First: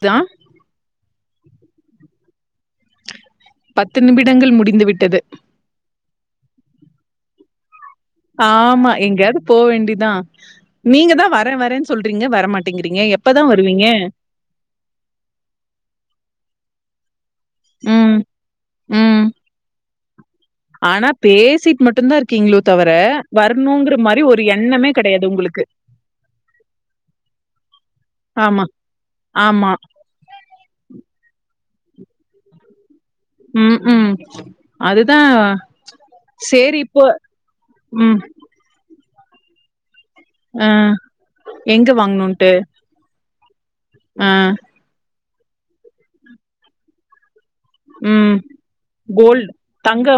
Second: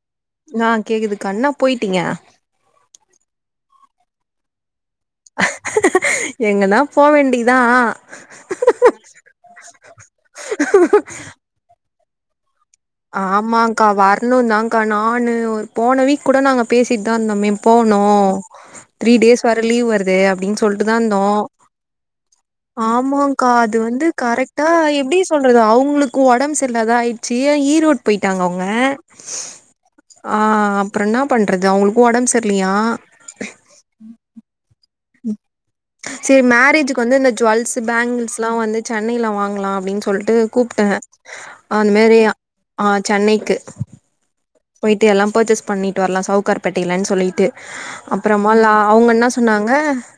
த ஆ கேக்குதுகா என்னா போயிட்டீங்க பத்து நிமிடங்கள் முடிந்து விட்டது எங்கன போ வேண்டி தா ஆமா எங்கேயாது போ வேண்டி தா நீங்க தா வரே வரேன்னு சொல்றீங்க வரமாட் டிங்கிறிங்க எப்ப தா வருவீங்க இன்னு தாங்க நானு ஒரு போன வீக் கூட நாங்க பேசிட்தா இந்தோமே போனு ம், த்ரீ டேஸ் வர லீவ் வருது அப்டின்னு சொல்ட்டு தா பேசிட் மட்டு தா இருக் ஆமாங்கா அது வந்து ஒரு கரெக்டா எண்ணமே எப்டி கிடையாது சொல்றது உங்களுக்கு. அவுங்களுக்கு ஒடம்பு சரில்லதாயி ச்சீ ஈரோட் போயிட்டாங்க ஆமா, அவுங்க ஆமா. ஆ அப்ற என்ன பண்றது அவுங்களுக்கு உடம்பு சரில்லயா ம் ம் அதுதான் செரி சரி மேரேஜுக்கு இப்போ வந்து இந்த ஜுவல்ஸ் ம், பேங்கிள்ஸ் லா வந்து சென்னைல வாங்கலா அப்டின்னு சொல்ட்டு அ கூப்ட அந்த எங்க மாரி ஆ சென்னைக்கு ஆ போயிட்டு எல்லா பர்ச்சேஸ் பண்ணிட்டு வரலா சவுக்கார் பேட்டைலன்னு சொல்லிட்டு ம். அப்றமாலா அவுங்க என்ன கோல்டு சொன்னாங்க தங்க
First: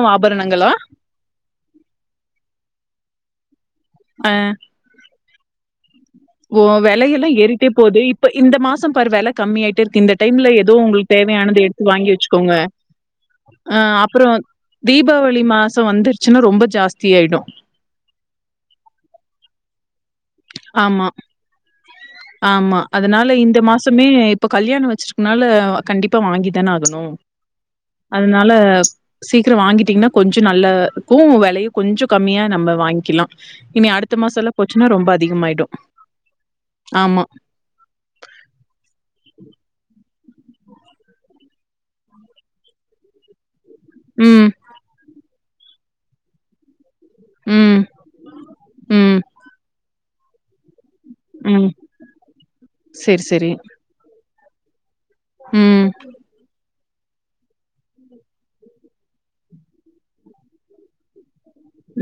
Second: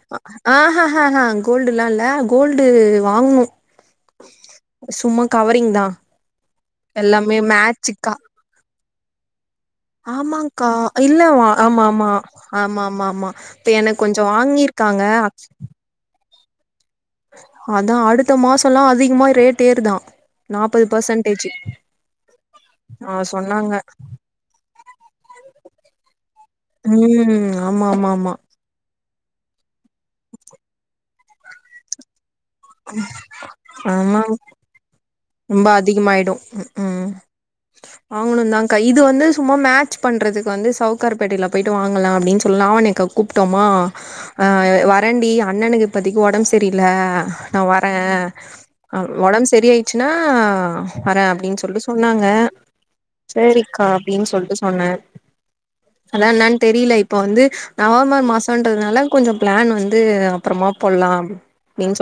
ஆ ஆபரணங்களா? ஹ ஆ ஹ கோல்டுல்லா இல்ல கோல்டு வாங்ணு ஆ சும்மா கவரிங் தா ஓ வெலயெல்லா எல்லாமே ஏறிட்டே போகுது மேட்சுக்கா இப்ப இந்த மாச பாரு வெல கம்மி ஆயிட்டே இருக்கு இந்த டைம்ல ஆமாக்கா ஏதோ உங்களுக்கு இல்ல தேவையானத ஆமா ஆமா எடுத்து வாங்கி வச்சுக்கோங்க ஆமா ஆமா ஆமா இப்ப அ எனக்கு கொஞ்சோ அப்றோ வாங்கிருக்காங்க தீபாவளி மாச வந்துருச்சுன்னா ரொம்ப ஜாஸ்திய ஆயிடு அதா அடுத்த மாசம்லா அதிகமா ரேட் ஏறு தா நாப்பது ஆமா, பர்செண்டேஜு ஆமா அதனால இந்த மாசமே இப்ப கல்யாண வச்சுருக்குனால கண்டிப்பா வாங்கி தான ஆகணு ஆமாம்மா அதனால சீக்கிரோ வாங்கிட்டீங்கன்னா கொஞ்சோ நல்லாருக்கு விலையு கொஞ்ச கம்மியா நம்ம வாங்கிக்கலா இனி ஆமா அடுத்த மாசல்லா போச்சுன்னா ரொம்ப அதிகமாயிடு ரொம்ப அதிகமாயிடு ஆமா வாங்கணு தான்க்கா இது வந்து சும்மா மேட்ச் பண்றதுக்கு வந்து சவுகார்பேட்டையில போயிட்டு வாங்கலாம் அப்படின்னு சொல்ல லாவன்யாக்கா கூப்ட்டோமா ம், வறண்டி ஆ அண்ணனுக்கு இப்பதைக்கு ஒடம்பு ச ரில நா ம், வரே ம், உடம்பு சரி ஆயிச்சுன்னா வரே அப்டின்னு ம். சொல்ட்டு சொன்னாங்க சரி, சரி. சேரிக்கா அப்டின்னு சொல்ட்டு சொன்ன ம் என்னான் தெரியல இப்ப வந்து நவம்பர் மாசன்றதுனால கொஞ்சோ பிளான் வந்து அப்றமா போடலா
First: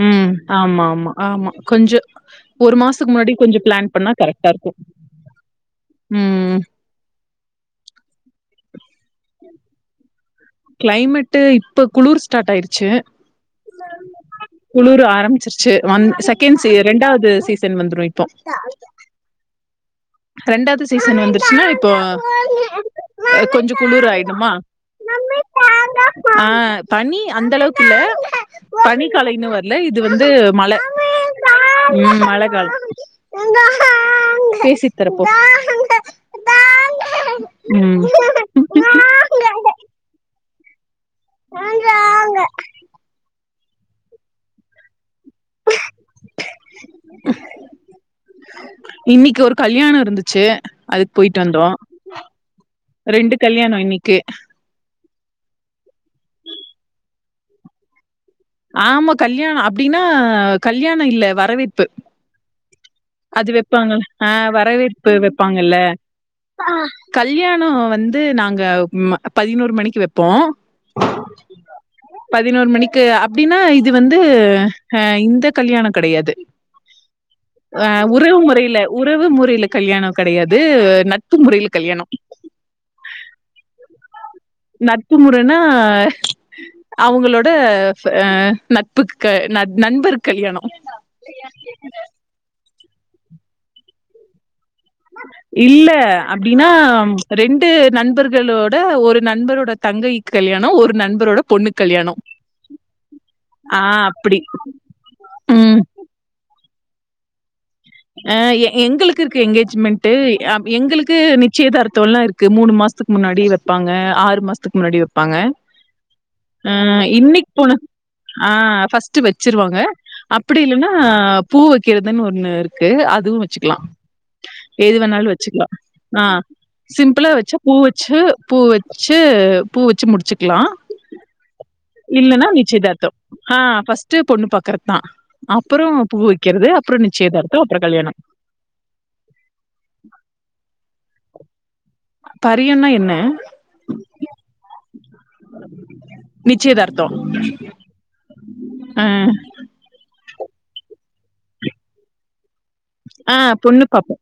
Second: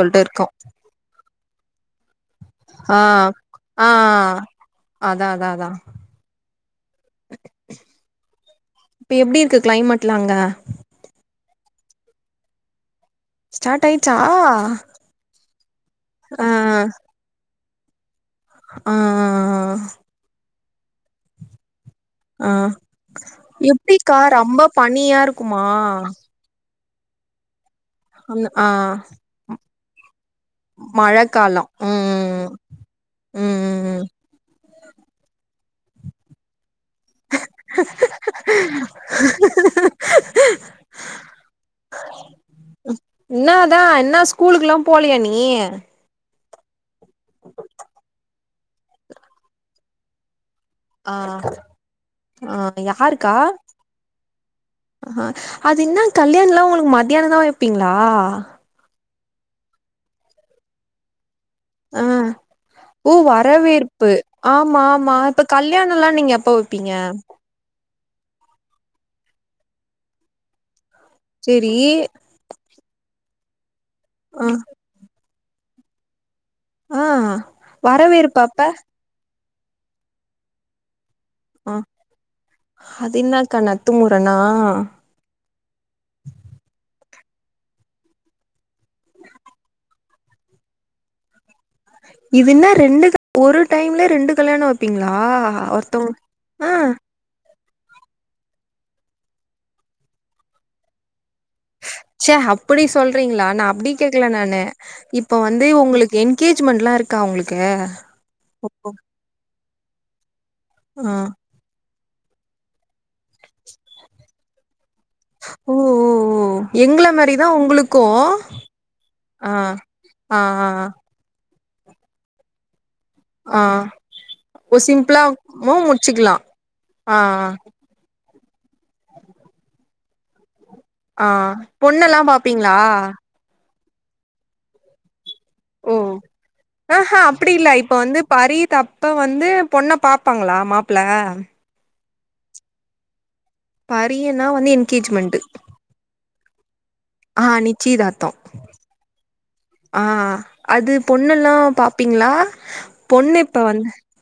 ம் ஆமாம்மா ஆமா கொஞ்சோ ஒரு ஆ மாசத்துக்கு முன்னாடி கொஞ்சோ பிளான் பண்ணா ஆ கரெக்டா இருக்கு அதா அதா அதா ம் இப்ப எப்டி இருக்கு கிளைமேட்லா அங்க கிளைமேட்டு இப்போ குளிர் ஸ்டார்ட் ஆயிருச்சு ஸ்டார்ட் ஆயிச்சா குளுரு ஆரம்பிச்சிருச்சு ஒன் ஆ செகண்ட்ஸ்ஸு ரெண்டாவ்து சீஸ் சன் வந்துடு இப்போ ஆ ரெண்டாவ்து சீசன் வந்துருச்சுன்னா இப்போ அ கொஞ்சோ குளுர் எப்டிக்கா ஆயிடுமா ரம்ப பனியா இருக்குமா ஆ பனி அந்தளவுக் இல்ல அந் ஆ பனி காலம் இன்னும் வர்ல இது வந்து மழ ம் மழக்காலம் ம் ம் ம் பேசி ட் தர்ற போ இல்ல தா இன்னா ஸ்கூலுக்லா போலியா நீ இன்னிக்கு ஒரு கல்யாணோ இருந்துச்சு ஆ அதுக் போயிட்டு வந்தோ ஆ ரெண்டு கல்யாணம் இன்னிக்கே அ அது இன்ன கல்யாண்ல்லா உங்ளுக் மத்தியானம் தா வெப்பீங்ளா ஆமா கல்யாணோ அப்டின்னா கல்யாணோ இல்ல வரவேப் ஆ ஓ வெப்பாங்கள்ல. வரவேற்பு ஆ வரவேற்பு இப்ப வெப்பாங்கள்ல. கல்யாணம்ல்லா நீங்க எப்ப வெப்பீங்க கல்யாணம் வந்து நாங்க பதினொரு மணிக்கு வெப்போ சேரி பதினொன் மணிக்கு அப்டின்னா இது வந்து ஆ அ இந்த கல்யாணம் கெடையாது ஆ அ உறவு வரவேற்பு அப்ப முறையில உறவு முறையில கல்யாணம் கடையாது நட்பு முறையில ஆ கல்யாணம் அது இன்னாக்கா நட்பு முறனா நட்பு முறன்னா அவங்களோட அ நட்புக்கு க நண் நண்பர்க்கு கல்யாணம் இதென்ன ரெண்டு ஒரு டைம்ல ரெண்டு கல்யாணம் இல்ல அப்டின்னா ரெண்டு நண்பர்களோட ஒரு நண்பரோட தங்கைக் கல்யாணம் ஒரு நண்பரோட பொண்ணுக் அப்படி சொல்றீங்ளா நா அப்டி கேக்கல நானு இப்ப வந்து ம். உங்ளுக் என்கேஜ்மெண்ட்லா இருக்கா உங்ளுக்கு ஆ எங்குளுக்கு இருக்கு என்கேஜ்மெண்ட்டு அ ஆ எங்குளுக்கு நிச் நிச்சயதார்த்தோலா இருக்கு மூணு மாஸ்த்துக்கு முன்னாடி வெப்பாங்க ஆறு மாஸ்த்துக்கு முன்னாடி வெப்பாங்க ஓ ஓ ஓ ம் எங்கள மாரிதா இன்னிக் போன உங்களுக்கு ஆ ஃபர்ஸ்ட்டு ஆ வெச்சிருவாங்க ஆ அப்படி ஆ இல்லன்னா பூ வெக்கிறதுன் ஒண்ணு இருக்கு அதுவும் ஆ வெச்சுக்லா ஓ எது வேணாலும் வெச்சுக்லா சிம்பிளாவு அ முடிச்சுக்கலா ஆ சிம்பிளா வெச்சா பூ வெச்சு பூ வெச் ச்சு பூ வெச்சு முடிச்சுக்லா ஆ பொண்ணுல்லா பாப்பீங்ளா நிச்சயதார்த்தம். ஆ ஃபர்ஸ்ட்டு பொண்ணு பாக்கற் தா ஓ அப்புறோம் பூ வெக்றது அப்புறம் ஆஹா நிச்சயதார்த் அப்படி இல்ல இப்ப வந்து பறி தப்ப வந்து பொண்ண பாப்பாங்ளா மாப்புள பரியன்னா என்ன பரியோன்னா வந்து என்கேஜ்ஜூமெண்ட்டு நிச்சயதார்த்தம். ஆ நிச்சிதாத்தோ அ, ஆ அது பொண்ணுல்லா பாப்பீங்ளா ஆ பொண்ணு பாப்போம்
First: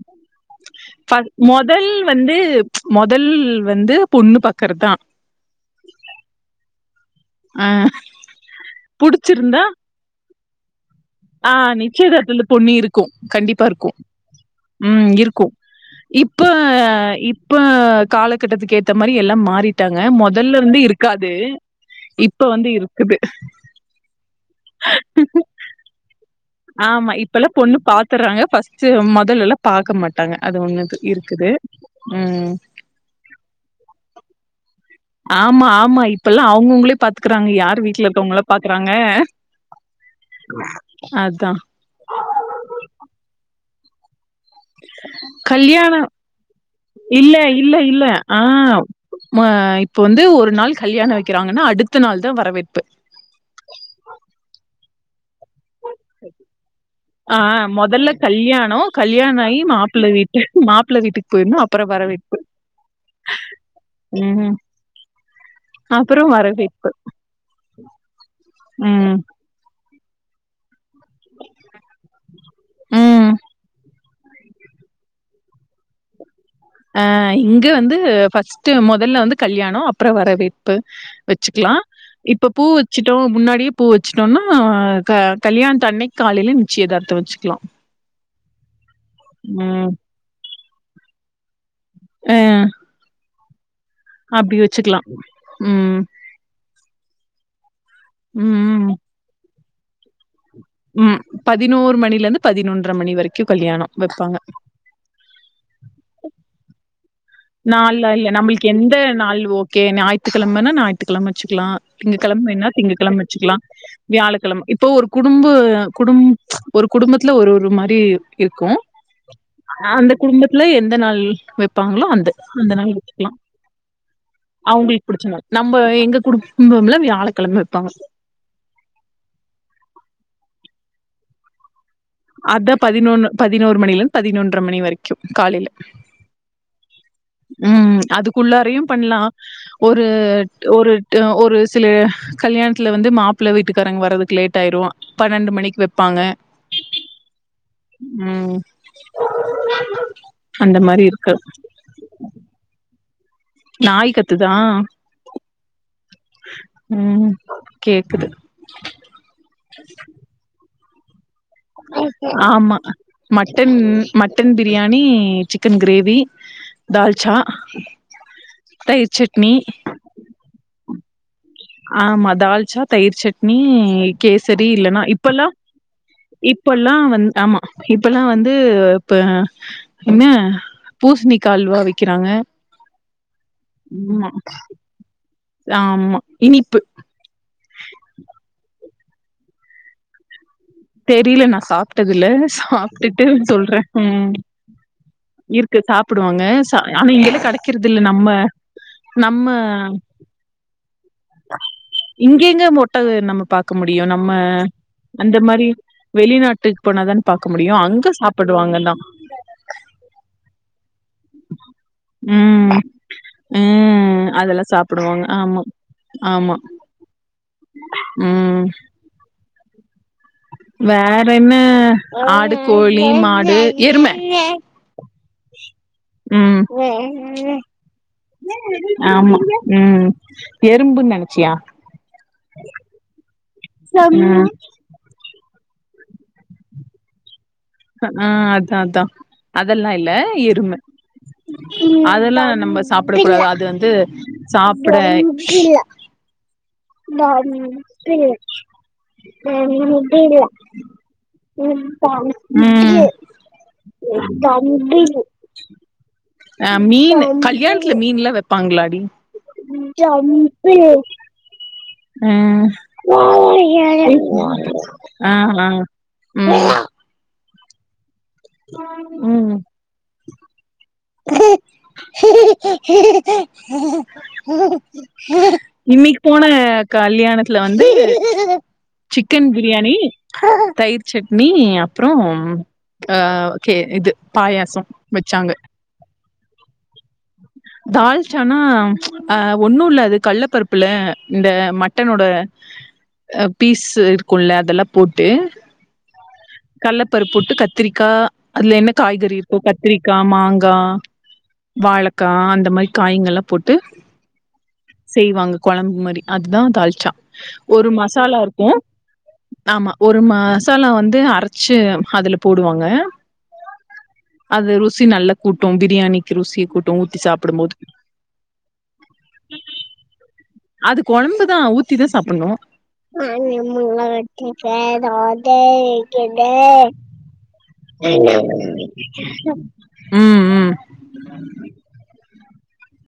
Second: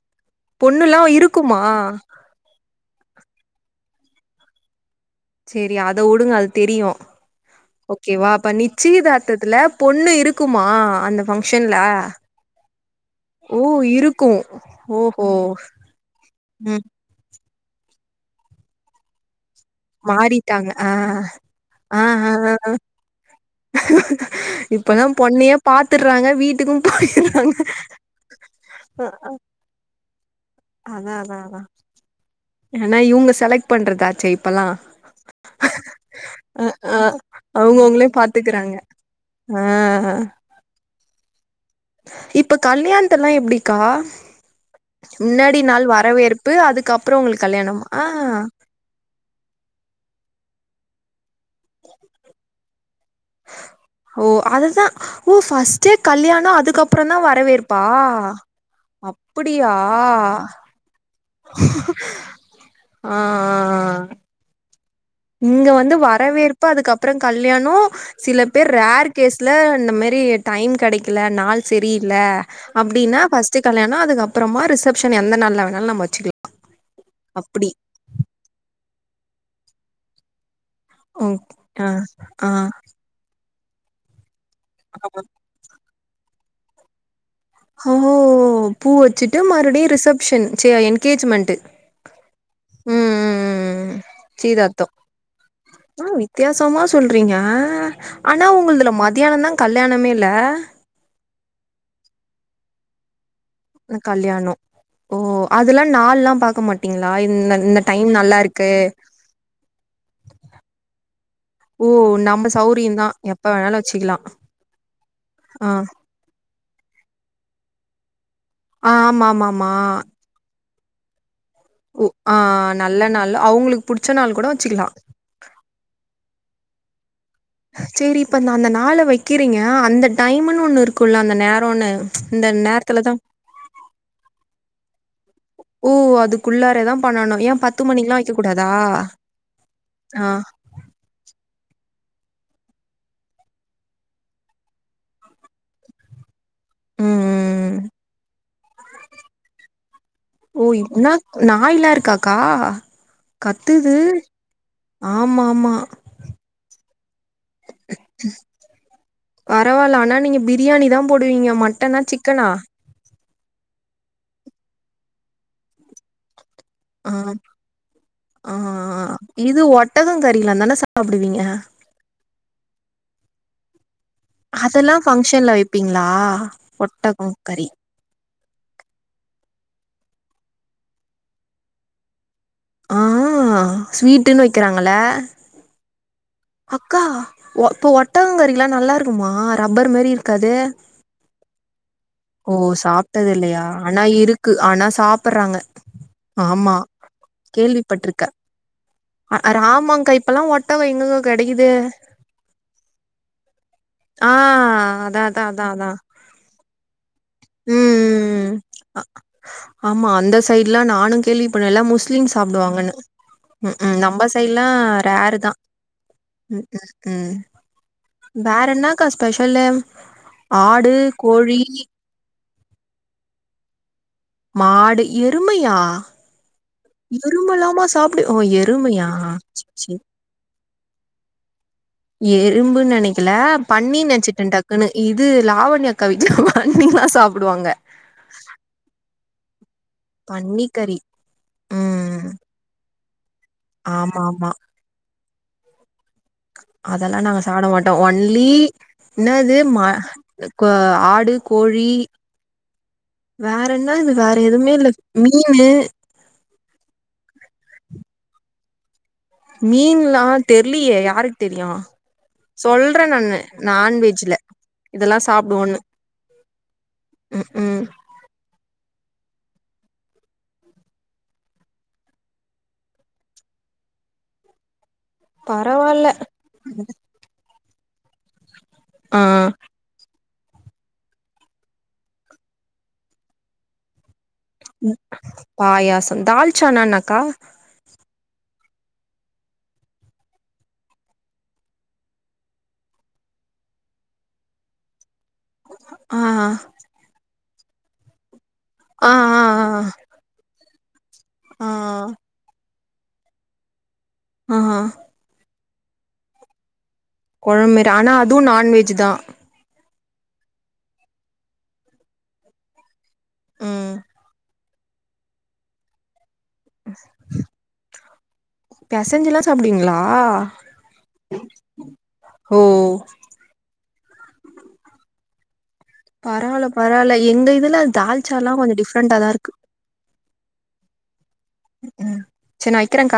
பொண்ணுல்லா இருக்குமா மொதல் வந்து மொதல் வந்து பொண்ணு பாக்கற் தா செரி அத உடுங்க அது தெரியும் அ ஓகே வா அப்ப நிச்சயதார்த்தத்துல புடிச்சிருந்தா பொண்ணு இருக் குமா ஆ நிச்சயதர்த்துல பொண்ணு இருக்கும் ஓ கண்டிப்பா இருக்கும் இருக்கு ம் ஓஹோ இருக்கும் இப்ப ம் இப்ப காலகட்டத்துக்கு ஏத்த மாரி எல்லா மாறி ட்டாங்க மொதல்ல மாறிட்டாங்க வந்த ஆ இருக்காது இப்ப வந்து இருக்குது இப்பதா பொண்ணையா பாத்துர்றாங்க வீட் ஆமா இப்ப எல்லா பொண்ணு பாத்துர்றாங்க ஃபஸ்ட்டு மொதல்லெல்லா பாக்க மாட் மாட்டாங்க அது ஒண்ணுது இருக்குது ம் ம் ஆனா இவுங்க செலக்ட் பண்றதாச்சே இப்பெல்லா ஆம்மா ஆமா இப்பல்லா அவுங்கவுங்களே ஆ பாத்துக்குறாங்க யார் வீட்ல இருக்கவங்கல்லா பாக்குறாங்க அ ஹ அதா இப்ப கல்யாணத்தல்லா எப்டிக்கா முன்னாடி நாள் கல்யாணோ வரவேற்பு அதுக்கப்பறமோ அவுங்களுக்கு கல்யாணம் அ ஹ ஹா ம்ம இப்ப வந்து ஒரு நாள் கல்யாணோ வெக்கிறாங்கன்னா அடுத்த நாள் தா வரவேற்பு ஓ அதுதா ஓ ஃபஸ் ஸ்ட்டு கல்யாணோ அதுக்கப்றோந்தா ஆ வரவேற்பா மொதல்ல கல்யாணோ கல்யாணோ அப்புடியா இப்ப இன்னா அப்பறோ வரவேற்பு ஆ ஆ ஆ ம் இங்க வந்து வரவேற்பு அதுக்கப்பறோ கல்யாணோ சில பேர் ரேர் ம் கேஸ் ல்ல இந்த மாரி டைம் கெடைக்ல நாள் செரியில்ல அப்டின்னா ம் பஸ்ட்டு கல்யாணோ அதுக்கப் அப்பறமா ரிசப்ஷன் எந்த நாள் வேணாலு நம் வச்சுக்கில் அ இங்க வந்து ஃபர்ஸ்ட்டு மொதல்ல வந்து கல்யாணோ அப்றோ வரவேற் ப்ப ஓ வச்சுக்லா ஆ இப்ப ஆ பூ வச் வச்சட்டோ முன்னாடியே பூ வச்சுட்டோன்னா க கல்யாணத் அன்னைக் காலையில நிச்சியதார்த்தோ வச்சுக்லா ஹோ பூ வச்சுட்டு மறுபடியு ம். ரிசப்ஷன் சு என்கேஜ்மெண்ட்டு எ ஆ ம் ம் ம் ம் நிச்சியதார்த்தோ வச்சுக்கலாம். ம். வித்தியாசமா சொல்றீங்க ஆனா ம். உங்கள்துல மத்தியானந்தா கல்யாணமேல்ல ம் பதினோரு மணில இருந்து பதினொன்றர மணி வரைக்கு க்கு கல்யாணோ ஓ அதெல்லா நாள்லா பாக்க மாட் நாள்லா இல்ல நம்மளுக்கு எந்த நாள் ஓகே ஞாய்த்துக் கெழமன்னா ஞாத் த்து கெழம வச்சுக்லா ஓ திங்க கெழம்ப நம்ம வேண்ணா திங்க சௌரியந்தா கிழம எப்ப வச்சுக்லா வேணாலு வச்சுக்கலா வியாழக்கெழம இப்போ ஒரு குடும்ப ஆ குடும் ஒரு குடும்பத்துல ஒரு ஒரு மாரி இருக்கு ஆ ஆமா ஆமா ஆமா ஆனா வந்துட் குடும்பத்துல எந்த நாள் வெப்பாங்களோ ஓ அந்த ஆ அந்த நாள் நல்ல வச்சுக்லா அவங்களுக்கு புடிச்ச நாள் கூட வச்சுக்கலா அவுங்களுக்கு புடிச்ச மாரி நம்ப எங்க குடும்பம்ல வியாழக்கெழம வெப்பாங்க இப்போ நா அந்த நாள வெக்கிறீங்க அந்த டைமுன் ஒன்னு இருக்குல்ல அந்த நேரோன்னு இந்த அதா நேரத்துலதா பதினொன்னு பதினோரு மணிலருந் பதினொன்ற மணி வரைக்கு காலேல ஓ அதுக்குள்ளாரதா பண்ணணு ஏ பத்து ம் ம் மணிக்குலா வைக்க கூடாதா அதுக்குள்ளாரையு பண்லா ஒரு ஆ ஒரு ட்டோ ஒரு சில கல்யாணத்துல வந்து மாப்ள வீட்டுகாரங்க வர்றதுக்கு லேட் ஆயிரு பன்னெண்டு மணிக்கு வெப்பாங்க ம் ம் ம் ஓ அந்த மாரி இதுன்னா இருக்கு நாய்லா இருக்காக்கா கத்துது நாய் கத்துதா ஆமாம்மா ம் கேக்குது பரவால்ல ஆனா நீங்க பிரியாணி தா போடுவீங்க மட்டனா சிக்கனா ஆமா mutton mutton biryani chicken gravy அ தால்ச்சா ஆ ஆ தயிர் சட்னி இது ஒட்டக கறிலா தானே சாப்டுவீங்க ஆமா தால்ச்சா தயிர் சட்னி கேசரி அதெல்லா இல்லனா இப்பல்லா ஃபங்க்ஷன்ல வைப்பீங்களா இப்பல்லா ஒட்டகோ வந்து ஆமா கறி இப்பல்லா வந்து இப்ப இன்னு பூஸ்ணிக்கா அல்வா விக்கிறாங்க ஆ உம் ஆ ஸ்வீட்டுன்னு வைக்கிறாங்கள ஆமா இனிப்பு அக்கா ஒ இப்போ ஒட்டகங்கறிலா நல்லா இருக்குமா ரப்பர் மாரி இருக்காது தெரில நா சாப்டதுல்ல ஓ சாப்ட்டுட்டு சாப்ட்டது இல்லையா சொல்றே ஆனா உம் இருக்கு ஆனா சாப் இருக்கு சாப்டுவாங்க சா ஆனா இங்கில்லா கடைக்கிறதுல்ல நம்ம ஆ நம்ம ஆ ராமாங்கா இப்பல்லா ஒட்டகோ எங்கக்க கெடைக்குது இங்கெங்க ம் ம ஒட்டகோ நம்ம பாக்க முடியு நம்ம ஆ அதா அந்த அதா அதா மாரி அதா வெளிநாட்டுக்கு போனாதான பாக்க முடியு ம் அங்க ம் சாப்புடுவாங்க தா ஆமா அந்த சைட்லா நானு கேள்விப்பட் எல்லா முஸ் லீம் ம் சாப்டுவாங்கனு நம்ப ம் சைட்லா அதெல்லா சாப்டுவாங்க ரெரு தா ஆமா ஆமா உம் உம் உம் ம் வேற என்னக்கா ஸ்பெஷலு ஆடு வேற என்ன கோழி ஆடு கோழி மாடு எரும மாடு எருமையா உம் எருமலாமா சாப்டு ஓ எருமையா ஆமா சேர் சேர் உம் எறும்புன் நெனச்சியா எறும்புன் நெனைக்கல பண்ணின் நெனச்சிட்டே ம் டக்குனு இது லாவண்யா அக்கா வீட்ல பண்ணிலா சாப்டுவாங்க அ அ அதா அதா அதெல்லா இல்ல பன்னி எரும கறி ம் அதெல்லா நம்ப சாப்டக்கூடாது இது வந்து ஆமா ஆமா சாப்ட அதெல்லா நாங்க சாப்ட மாட்டோ ஒன்லி ன்னது ம க ஆடு கோழி ம் வேற இன்னது வேற எதுவுமே இல்ல மீனு அ மீனு கல்யாண்துல மீன்லா வெப்பாங்ளாடி மீன்லா தெர்லியே யாருக் தெரியு ம் சொல்ற நானு நான்வெஜ்ல இதலா ஆ ஆ சாப்டுவோனு ம் ம் உம் பரவால்ல இன்னிக் போன கல்யாணத்துல வந்து ஆ சிக்கன் பிரியாணி தயிர் சட்னி அப்றோ ஆ ஓககே இது பாயாசோ வெச்சாங்க தால்ச்சானா என்னகா தால்ச்சானா அ ஒன்னு இல்ல அது கள்ள பருப்புல இந்த மட்டனோட பீஸ் இருக்குல அதெல்லா போட்டு ஆ கல்லப்பருப்பு போட்டு கத்திரிக்கா அதுல என்ன ஆ ஆ காய்கறி இருக்கு கத்திரிக்கா மாங்கா ஆ ஆ வாழக்கா அந்த மாரி காய்ங்கெல்லா போட்டு ஆ ஆ செய்வாங்க கொழம்பு மாரி அதுதா தால்ச்சா கொழம்பு மாரி ஒரு ஆனா மசாலா அதுவு இருக்கு நண்வெஜ் தா ஆமா ஒரு மசாலா வந்து அரச்சு அதுல போடுவாங்க ம் அது ருசி நல்லா கூட்டும் பிரியாணிக்கு ருசிய கூட்டு ஊத்தி சாப்புடும்போது பெசஞ்செல்லா சாப்டுவீங்ளா அது குழம்பு தான் ஊத்தி தான் சாப்பிடணும். ஓ [unintelligible] [unintelligible] பரவால்ல பரவால்ல எங்க இதுல தால்ச்சாலா கொஞ்சோ டிஃப்ரெண்டா தா இருக்கு ம் ம் ம் செர் நா வெக்கிறங்கா